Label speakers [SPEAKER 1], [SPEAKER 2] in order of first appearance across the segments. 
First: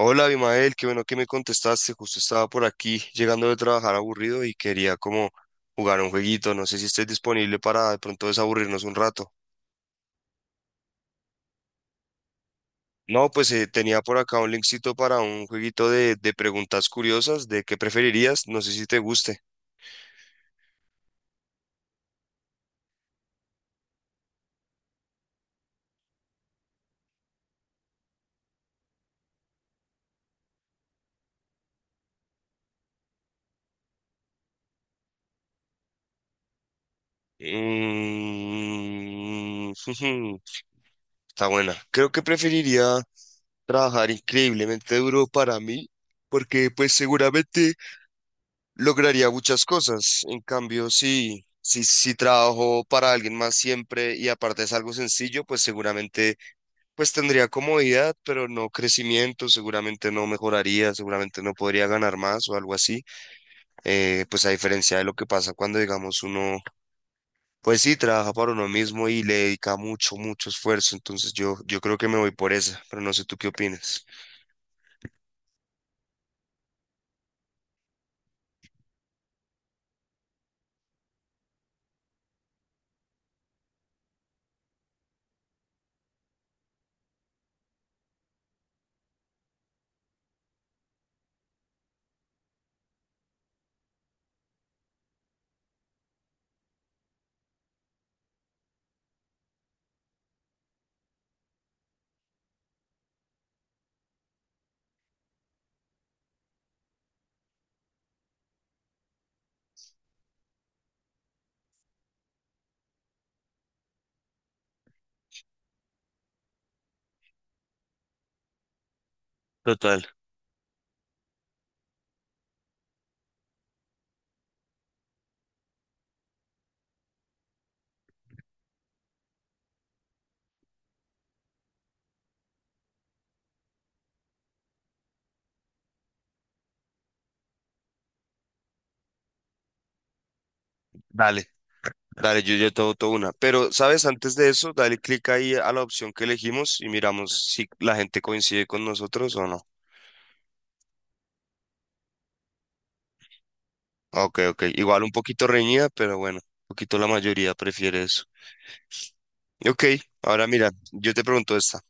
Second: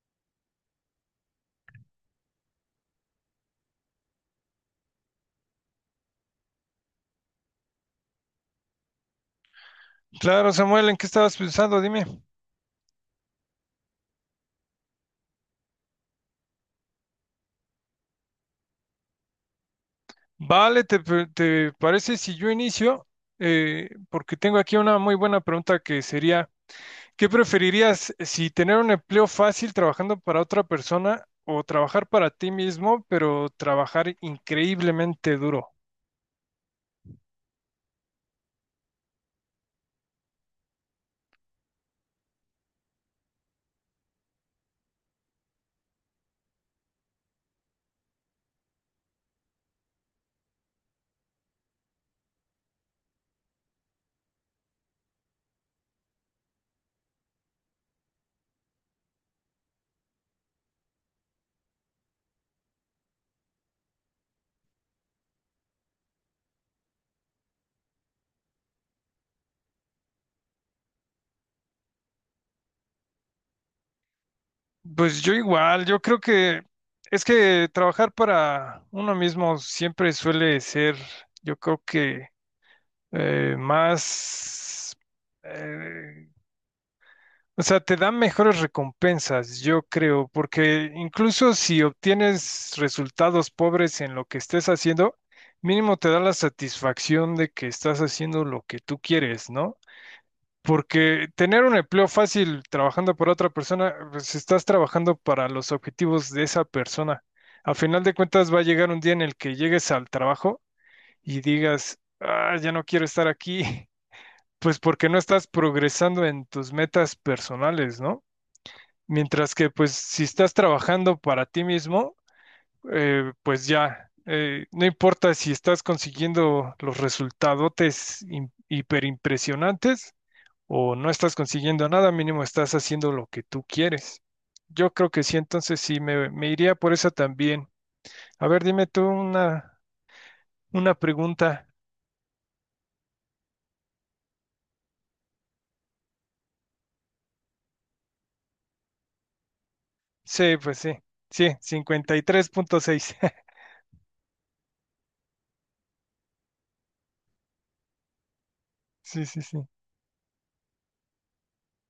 [SPEAKER 1] Hola, Abimael, qué bueno que me contestaste. Justo estaba por aquí llegando de trabajar aburrido y quería como jugar un jueguito. No sé si estés disponible para de pronto desaburrirnos un rato.
[SPEAKER 2] Claro, Samuel, ¿en qué estabas pensando? Dime.
[SPEAKER 1] No, pues tenía por acá un linkcito para un jueguito de preguntas curiosas de qué preferirías. No sé si te guste.
[SPEAKER 2] Vale, ¿te parece si yo inicio? Porque tengo aquí una muy buena pregunta que sería, ¿qué preferirías si tener un empleo fácil trabajando para otra persona o trabajar para ti mismo, pero trabajar increíblemente duro?
[SPEAKER 1] Mm, Está buena. Creo que preferiría trabajar increíblemente duro para mí porque pues seguramente lograría muchas cosas. En cambio, si trabajo para alguien más siempre y aparte es algo sencillo, pues seguramente pues tendría comodidad, pero no crecimiento, seguramente no mejoraría, seguramente no podría ganar más o algo así. Pues a diferencia de lo que pasa cuando, digamos, uno, pues sí, trabaja para uno mismo y le dedica mucho, mucho esfuerzo. Entonces yo creo que me voy por esa, pero no sé tú qué opinas.
[SPEAKER 2] Pues yo igual, yo creo que es que trabajar para uno mismo siempre suele ser, yo creo que eh, más... eh, o sea, te dan mejores recompensas, yo creo, porque incluso si obtienes resultados pobres en lo que estés haciendo, mínimo te da la satisfacción de que estás haciendo lo que tú quieres, ¿no? Porque tener un empleo fácil trabajando para otra persona, pues estás trabajando para los objetivos de esa persona. A final de cuentas va a llegar un día en el que llegues al trabajo y digas, ah, ya no quiero estar aquí, pues porque no estás progresando en tus metas personales, ¿no? Mientras que, pues,
[SPEAKER 1] Total,
[SPEAKER 2] si estás trabajando para ti mismo, pues ya, no importa si estás consiguiendo los resultadotes hiperimpresionantes o no estás consiguiendo nada, mínimo estás haciendo lo que tú quieres. Yo creo que sí, entonces sí, me iría por eso también. A ver, dime tú una,
[SPEAKER 1] dale.
[SPEAKER 2] pregunta.
[SPEAKER 1] Dale, yo ya tengo toda una. Pero, ¿sabes? Antes de eso, dale clic ahí a la opción que elegimos y miramos si la gente coincide con nosotros o no.
[SPEAKER 2] Sí, pues sí, sí, 53.6.
[SPEAKER 1] Ah, ok, ok. Igual un poquito reñida, pero bueno, un poquito la mayoría prefiere eso.
[SPEAKER 2] Sí, sí, sí.
[SPEAKER 1] Ok, ahora mira, yo te pregunto esta.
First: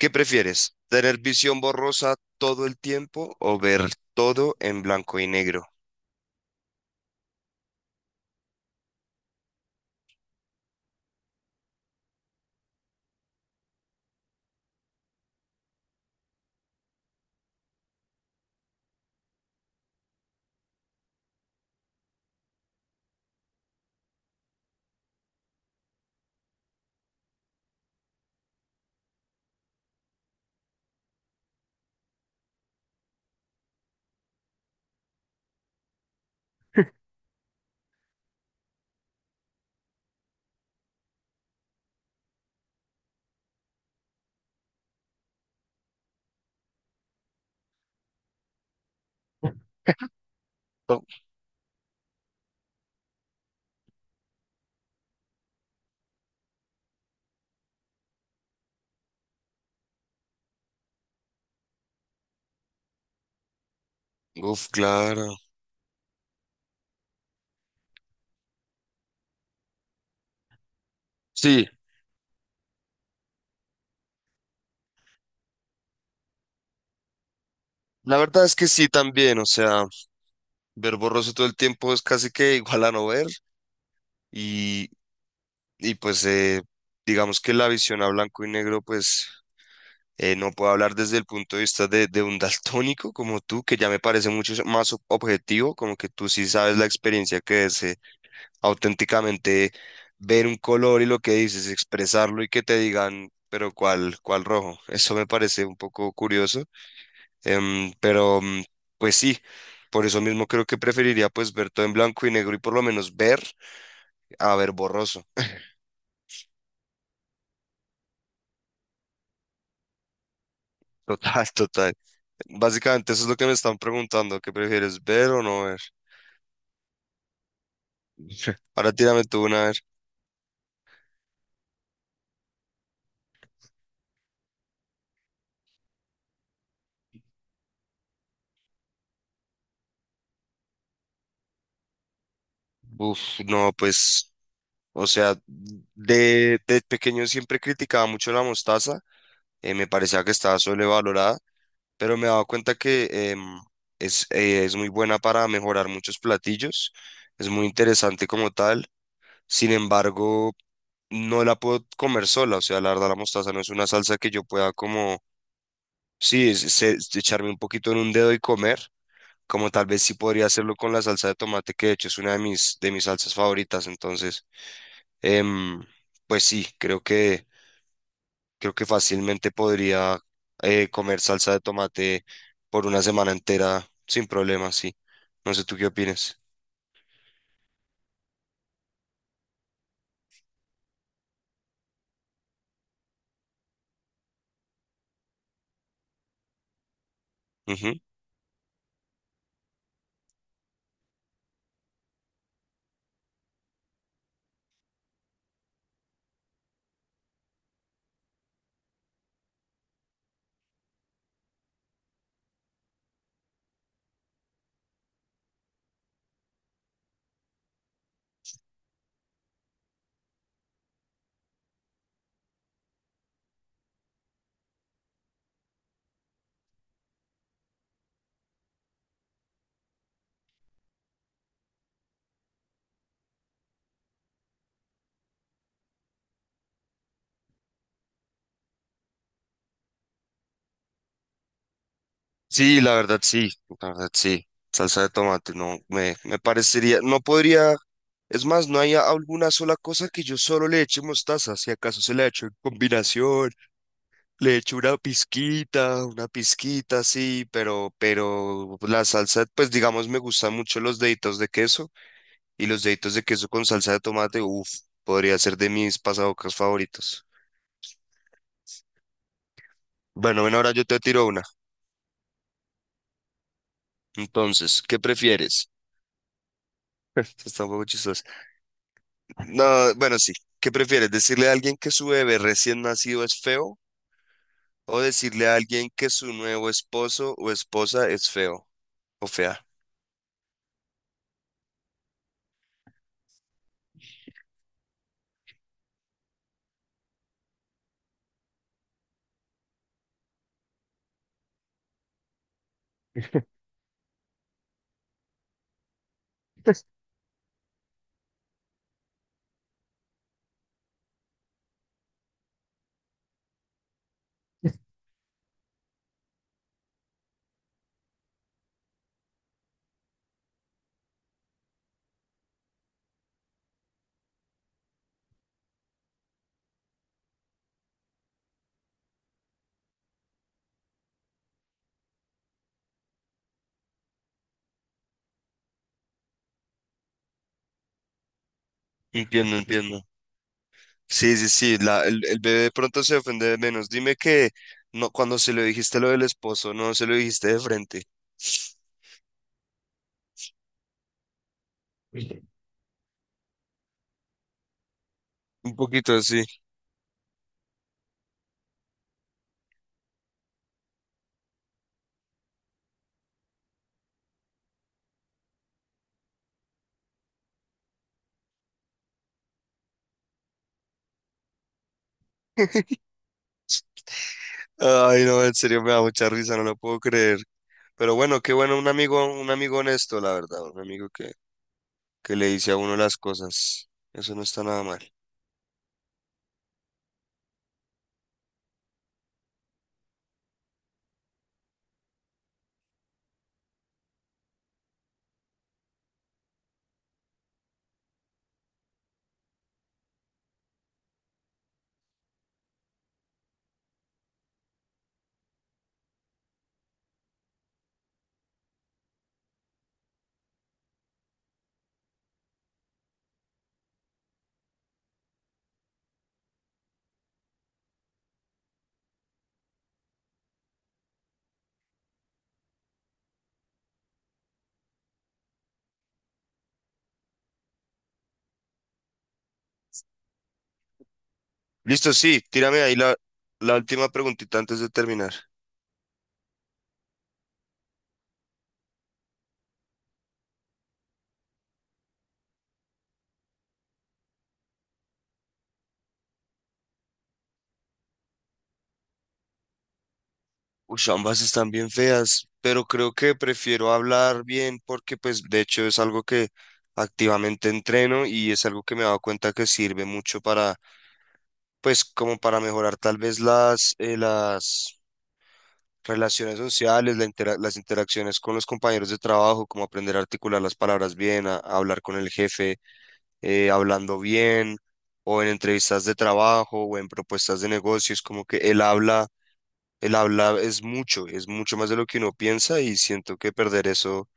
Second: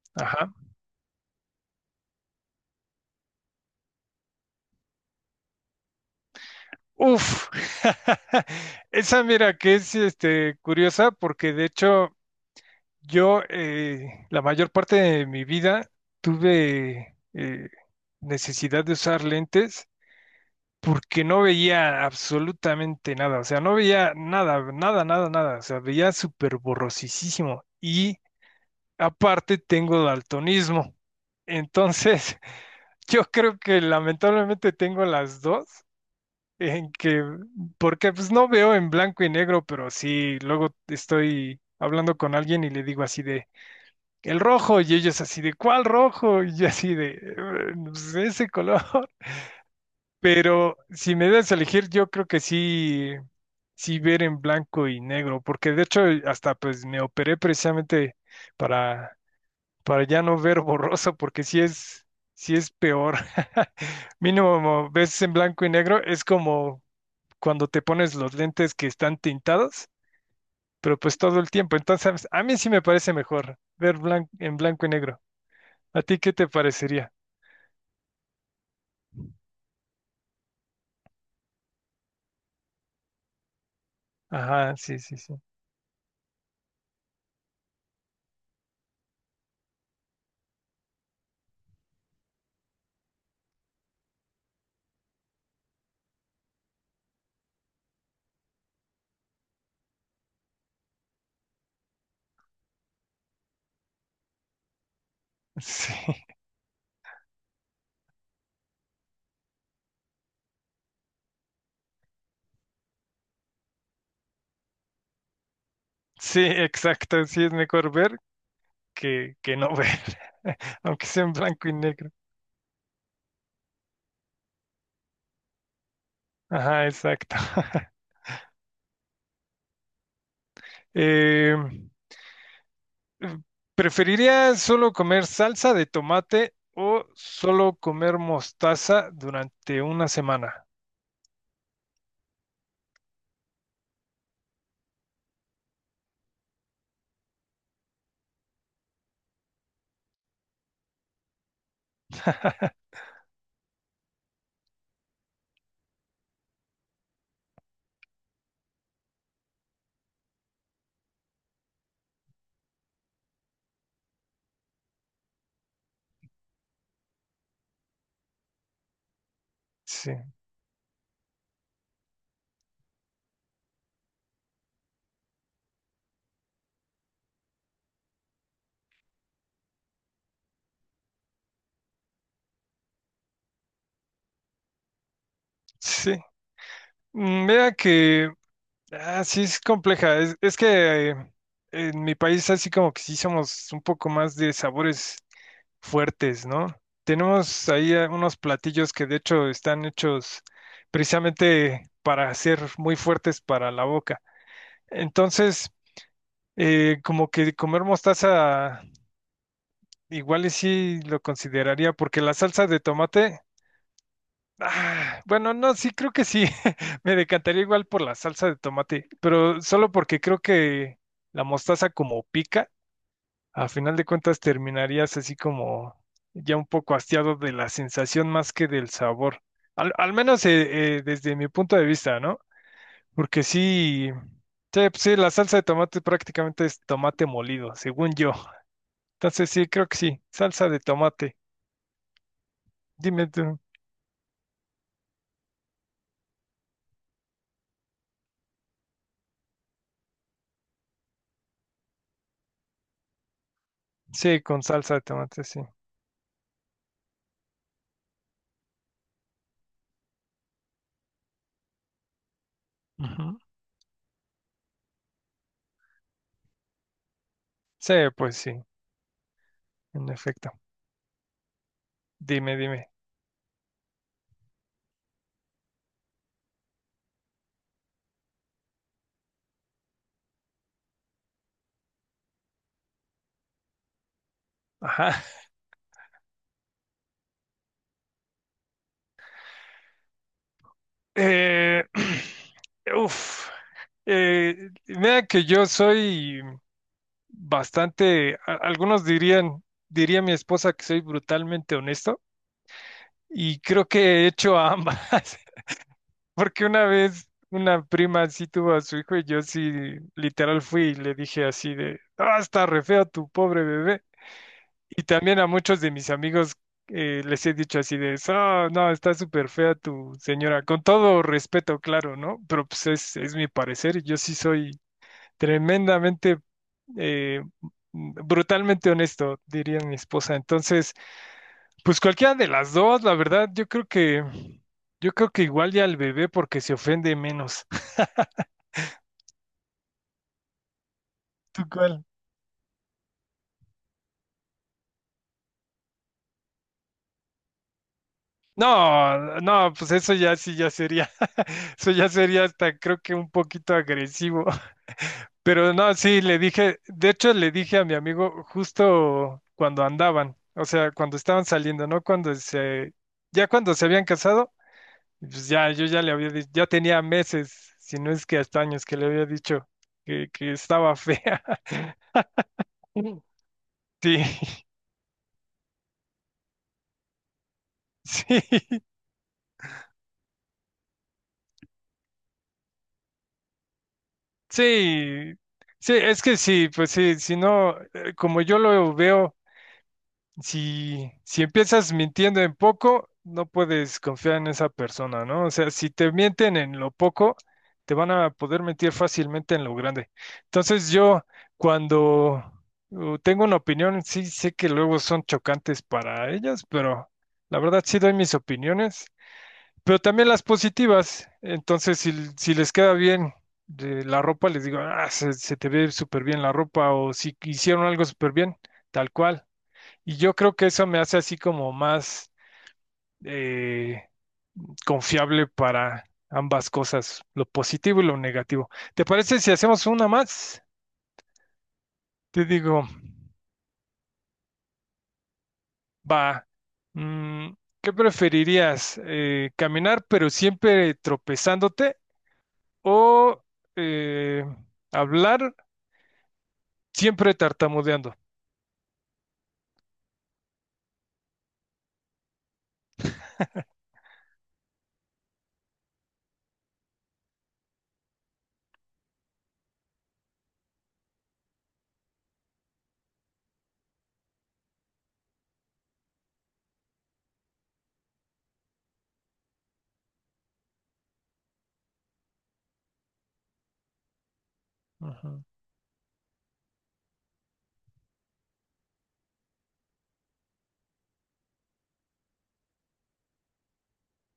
[SPEAKER 1] ¿Qué
[SPEAKER 2] Ajá.
[SPEAKER 1] prefieres? ¿Tener visión borrosa todo el tiempo o ver todo en blanco y negro?
[SPEAKER 2] Uf, esa mira que es curiosa, porque de hecho yo la mayor parte de mi vida tuve necesidad de usar lentes porque no veía absolutamente nada, o sea, no veía nada, nada, nada, nada, o sea, veía súper borrosísimo y aparte tengo daltonismo, entonces yo creo que lamentablemente tengo las dos en que, porque pues no veo en blanco y negro, pero sí, luego estoy hablando con alguien y le digo así de, el rojo, y ellos así de, ¿cuál rojo? Y yo así de, pues ese color". Pero
[SPEAKER 1] Oh,
[SPEAKER 2] si me das a elegir, yo creo que sí, sí ver en blanco y negro, porque de hecho hasta pues me operé precisamente para, para ya no ver borroso, porque sí es peor.
[SPEAKER 1] uf,
[SPEAKER 2] Mínimo ves en
[SPEAKER 1] claro.
[SPEAKER 2] blanco y negro, es como cuando te pones los lentes que están tintados, pero pues todo el
[SPEAKER 1] Sí,
[SPEAKER 2] tiempo. Entonces, a mí sí me parece mejor ver en blanco y negro. ¿A ti qué te parecería?
[SPEAKER 1] la verdad es que sí también, o sea, ver borroso todo el tiempo es casi que igual a no ver
[SPEAKER 2] Ajá,
[SPEAKER 1] y,
[SPEAKER 2] sí, sí, sí.
[SPEAKER 1] y pues digamos que la visión a blanco y negro, pues no puedo hablar desde el punto de vista de un daltónico como tú, que ya me parece mucho más ob- objetivo, como que tú sí sabes la experiencia que es auténticamente ver un color y lo que dices, expresarlo y que te digan, pero ¿cuál, cuál rojo? Eso me parece un
[SPEAKER 2] Sí,
[SPEAKER 1] poco curioso, pero pues sí. Por eso mismo creo que preferiría pues ver todo en blanco y negro y por lo menos ver a ver borroso.
[SPEAKER 2] sí, exacto. Sí es mejor ver que no ver, aunque sea en
[SPEAKER 1] Total,
[SPEAKER 2] blanco y
[SPEAKER 1] total.
[SPEAKER 2] negro.
[SPEAKER 1] Básicamente eso es lo que me están preguntando, ¿qué prefieres ver o no ver?
[SPEAKER 2] Ajá, exacto.
[SPEAKER 1] Ahora tírame tú una, a ver.
[SPEAKER 2] Eh, ¿Preferiría solo comer salsa de tomate o solo comer mostaza durante una semana?
[SPEAKER 1] Uf, no, pues, o sea, de pequeño siempre criticaba mucho la mostaza, me parecía que estaba sobrevalorada, pero me he dado cuenta que es muy buena para mejorar muchos platillos, es muy interesante como tal, sin embargo, no la puedo comer sola, o sea, la verdad la mostaza no es una salsa que yo pueda como, sí, echarme un poquito en un dedo y comer. Como tal vez
[SPEAKER 2] Sí,
[SPEAKER 1] sí podría hacerlo con la salsa de tomate, que de hecho es una de mis salsas favoritas. Entonces, em, pues sí, creo que fácilmente podría comer salsa de tomate por una semana entera sin problema, sí. No sé tú qué
[SPEAKER 2] sí.
[SPEAKER 1] opinas.
[SPEAKER 2] Mm, Vea que Ah, sí, es compleja. Es que en mi país así como que sí somos un poco más de sabores fuertes, ¿no? Tenemos ahí
[SPEAKER 1] Ujú.
[SPEAKER 2] unos platillos que de hecho están hechos precisamente para ser muy fuertes para la boca. Entonces, como que comer mostaza igual y sí lo consideraría, porque la salsa de tomate. Ah, bueno, no, sí, creo que sí. Me decantaría igual por la salsa de tomate, pero solo porque creo que la mostaza como pica, a final de cuentas terminarías así como ya un poco hastiado de la sensación más que del sabor. Al menos desde mi punto de vista, ¿no? Porque sí, sí, pues sí, la salsa de tomate prácticamente es tomate molido, según yo. Entonces sí, creo que sí, salsa de tomate.
[SPEAKER 1] Sí, la verdad
[SPEAKER 2] Dime
[SPEAKER 1] sí,
[SPEAKER 2] tú.
[SPEAKER 1] la verdad sí. Salsa de tomate, no, me parecería, no podría, es más, no hay alguna sola cosa que yo solo le eche mostaza, si acaso se le echo en combinación.
[SPEAKER 2] Sí,
[SPEAKER 1] Le
[SPEAKER 2] con
[SPEAKER 1] echo
[SPEAKER 2] salsa de tomate, sí.
[SPEAKER 1] una pizquita, sí, pero la salsa, pues digamos, me gustan mucho los deditos de queso y los deditos de
[SPEAKER 2] Ujú.
[SPEAKER 1] queso con salsa de tomate, uff, podría ser de mis pasabocas favoritos.
[SPEAKER 2] Sí, pues sí. En
[SPEAKER 1] Bueno,
[SPEAKER 2] efecto.
[SPEAKER 1] bueno, ahora yo te tiro una.
[SPEAKER 2] Dime, dime.
[SPEAKER 1] Entonces, ¿qué prefieres? Esto Está un poco chistoso. No, bueno, sí. ¿Qué prefieres? ¿Decirle a alguien que su bebé recién nacido es feo o
[SPEAKER 2] Ajá.
[SPEAKER 1] decirle a alguien que su nuevo esposo o esposa es feo o fea?
[SPEAKER 2] Eh, uf. Mira que yo soy bastante, algunos dirían, diría mi esposa que soy brutalmente honesto, y creo que he hecho a ambas, porque una vez una prima sí tuvo a su hijo y yo sí literal fui y le dije así de, ah, está re feo tu pobre bebé. Y también a muchos de mis amigos les he dicho así de, oh, no, está súper fea tu señora, con todo respeto, claro, ¿no? Pero pues es mi parecer, y yo sí soy tremendamente, eh, brutalmente honesto, diría mi esposa. Entonces, pues cualquiera de las dos, la verdad, yo creo que igual ya al bebé, porque se ofende menos.
[SPEAKER 1] Entiendo, entiendo. Sí, sí,
[SPEAKER 2] ¿Tú
[SPEAKER 1] sí, la,
[SPEAKER 2] cuál?
[SPEAKER 1] el bebé de pronto se ofende de menos. Dime que no, cuando se lo dijiste lo del esposo, no se lo dijiste de frente.
[SPEAKER 2] No, no, pues eso ya sí ya sería, eso ya sería hasta creo que un poquito agresivo. Pero
[SPEAKER 1] Un
[SPEAKER 2] no,
[SPEAKER 1] poquito
[SPEAKER 2] sí, le
[SPEAKER 1] así.
[SPEAKER 2] dije, de hecho le dije a mi amigo justo cuando andaban, o sea, cuando estaban saliendo, ¿no? Ya cuando se habían casado, pues ya, yo ya le había dicho, ya tenía meses, si no es que hasta años que le había dicho que estaba fea. Sí,
[SPEAKER 1] Ay, no, en serio me da mucha risa, no lo puedo creer. Pero bueno, qué bueno,
[SPEAKER 2] sí,
[SPEAKER 1] un amigo honesto, la verdad, un amigo que le dice a uno las cosas. Eso no está nada mal.
[SPEAKER 2] sí, sí, es que sí, pues sí, si no, como yo lo veo. Si empiezas mintiendo en poco, no puedes confiar en esa persona, ¿no? O sea, si te mienten en lo poco, te van a poder mentir fácilmente en lo grande. Entonces yo, cuando tengo una opinión, sí sé que luego son chocantes para ellas, pero la verdad sí doy mis opiniones, pero también las positivas. Entonces, si les queda bien. De la ropa les digo, ah, se te ve súper bien la ropa, o si hicieron algo súper bien, tal cual. Y yo creo que eso me hace así como más eh, confiable para ambas cosas, lo positivo y lo negativo. ¿Te parece si hacemos una más?
[SPEAKER 1] Listo, sí,
[SPEAKER 2] Te
[SPEAKER 1] tírame
[SPEAKER 2] digo,
[SPEAKER 1] ahí la, la última preguntita antes de terminar.
[SPEAKER 2] va, mm, ¿qué preferirías? ¿Caminar pero siempre tropezándote o eh, hablar siempre tartamudeando?
[SPEAKER 1] Uy, ambas están bien feas, pero creo que prefiero hablar bien porque pues de hecho es algo que activamente entreno y es algo que me he dado cuenta que sirve mucho para pues como para mejorar tal vez las relaciones sociales, la intera- las interacciones con los compañeros de trabajo, como aprender a articular las palabras bien, a hablar con el jefe hablando bien o
[SPEAKER 2] Ajá.
[SPEAKER 1] en entrevistas de trabajo o en propuestas de negocios, como que él habla el habla es mucho más de lo que uno piensa y siento que perder eso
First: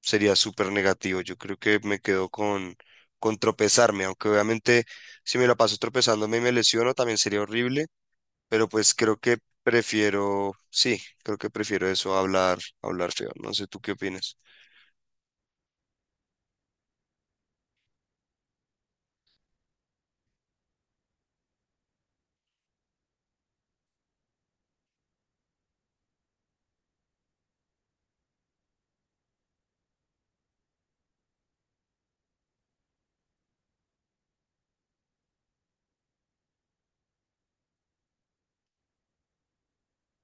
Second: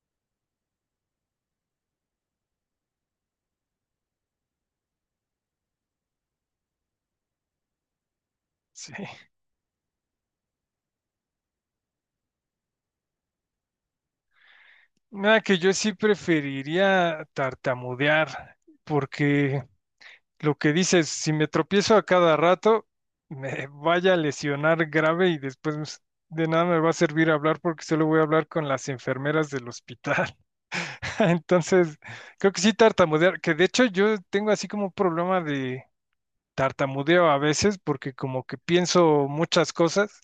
[SPEAKER 1] sería súper negativo. Yo creo que me quedo con tropezarme, aunque obviamente si me la paso tropezándome y me lesiono también sería horrible, pero
[SPEAKER 2] Sí.
[SPEAKER 1] pues creo que prefiero, sí, creo que prefiero eso, a hablar feo. No sé, ¿tú qué opinas?
[SPEAKER 2] Nada, que yo sí preferiría tartamudear, porque lo que dices, si me tropiezo a cada rato, me vaya a lesionar grave, y después pues, de nada me va a servir hablar porque solo voy a hablar con las enfermeras del hospital. Entonces, creo que sí tartamudear, que de hecho yo tengo así como un problema de tartamudeo a veces, porque como que pienso muchas cosas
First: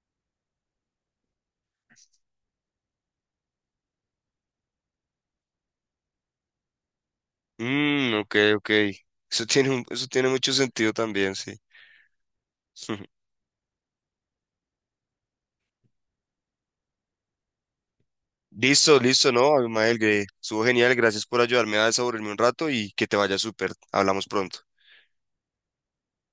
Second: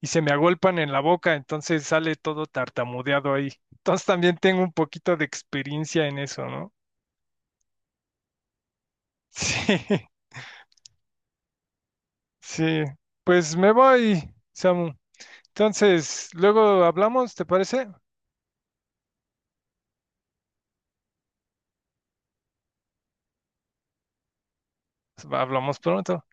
[SPEAKER 2] y se me agolpan en la boca, entonces sale todo tartamudeado ahí. Entonces también tengo un poquito de experiencia en eso, ¿no?
[SPEAKER 1] Mm, ok, ok. Eso tiene, eso
[SPEAKER 2] Sí,
[SPEAKER 1] tiene mucho sentido también, sí.
[SPEAKER 2] sí. Pues me voy, Samu. Entonces, luego hablamos, ¿te parece?
[SPEAKER 1] Listo, listo, ¿no? Abimael, que estuvo genial. Gracias por ayudarme a desaburrirme un rato y que te vaya súper. Hablamos pronto.
[SPEAKER 2] Hablamos pronto.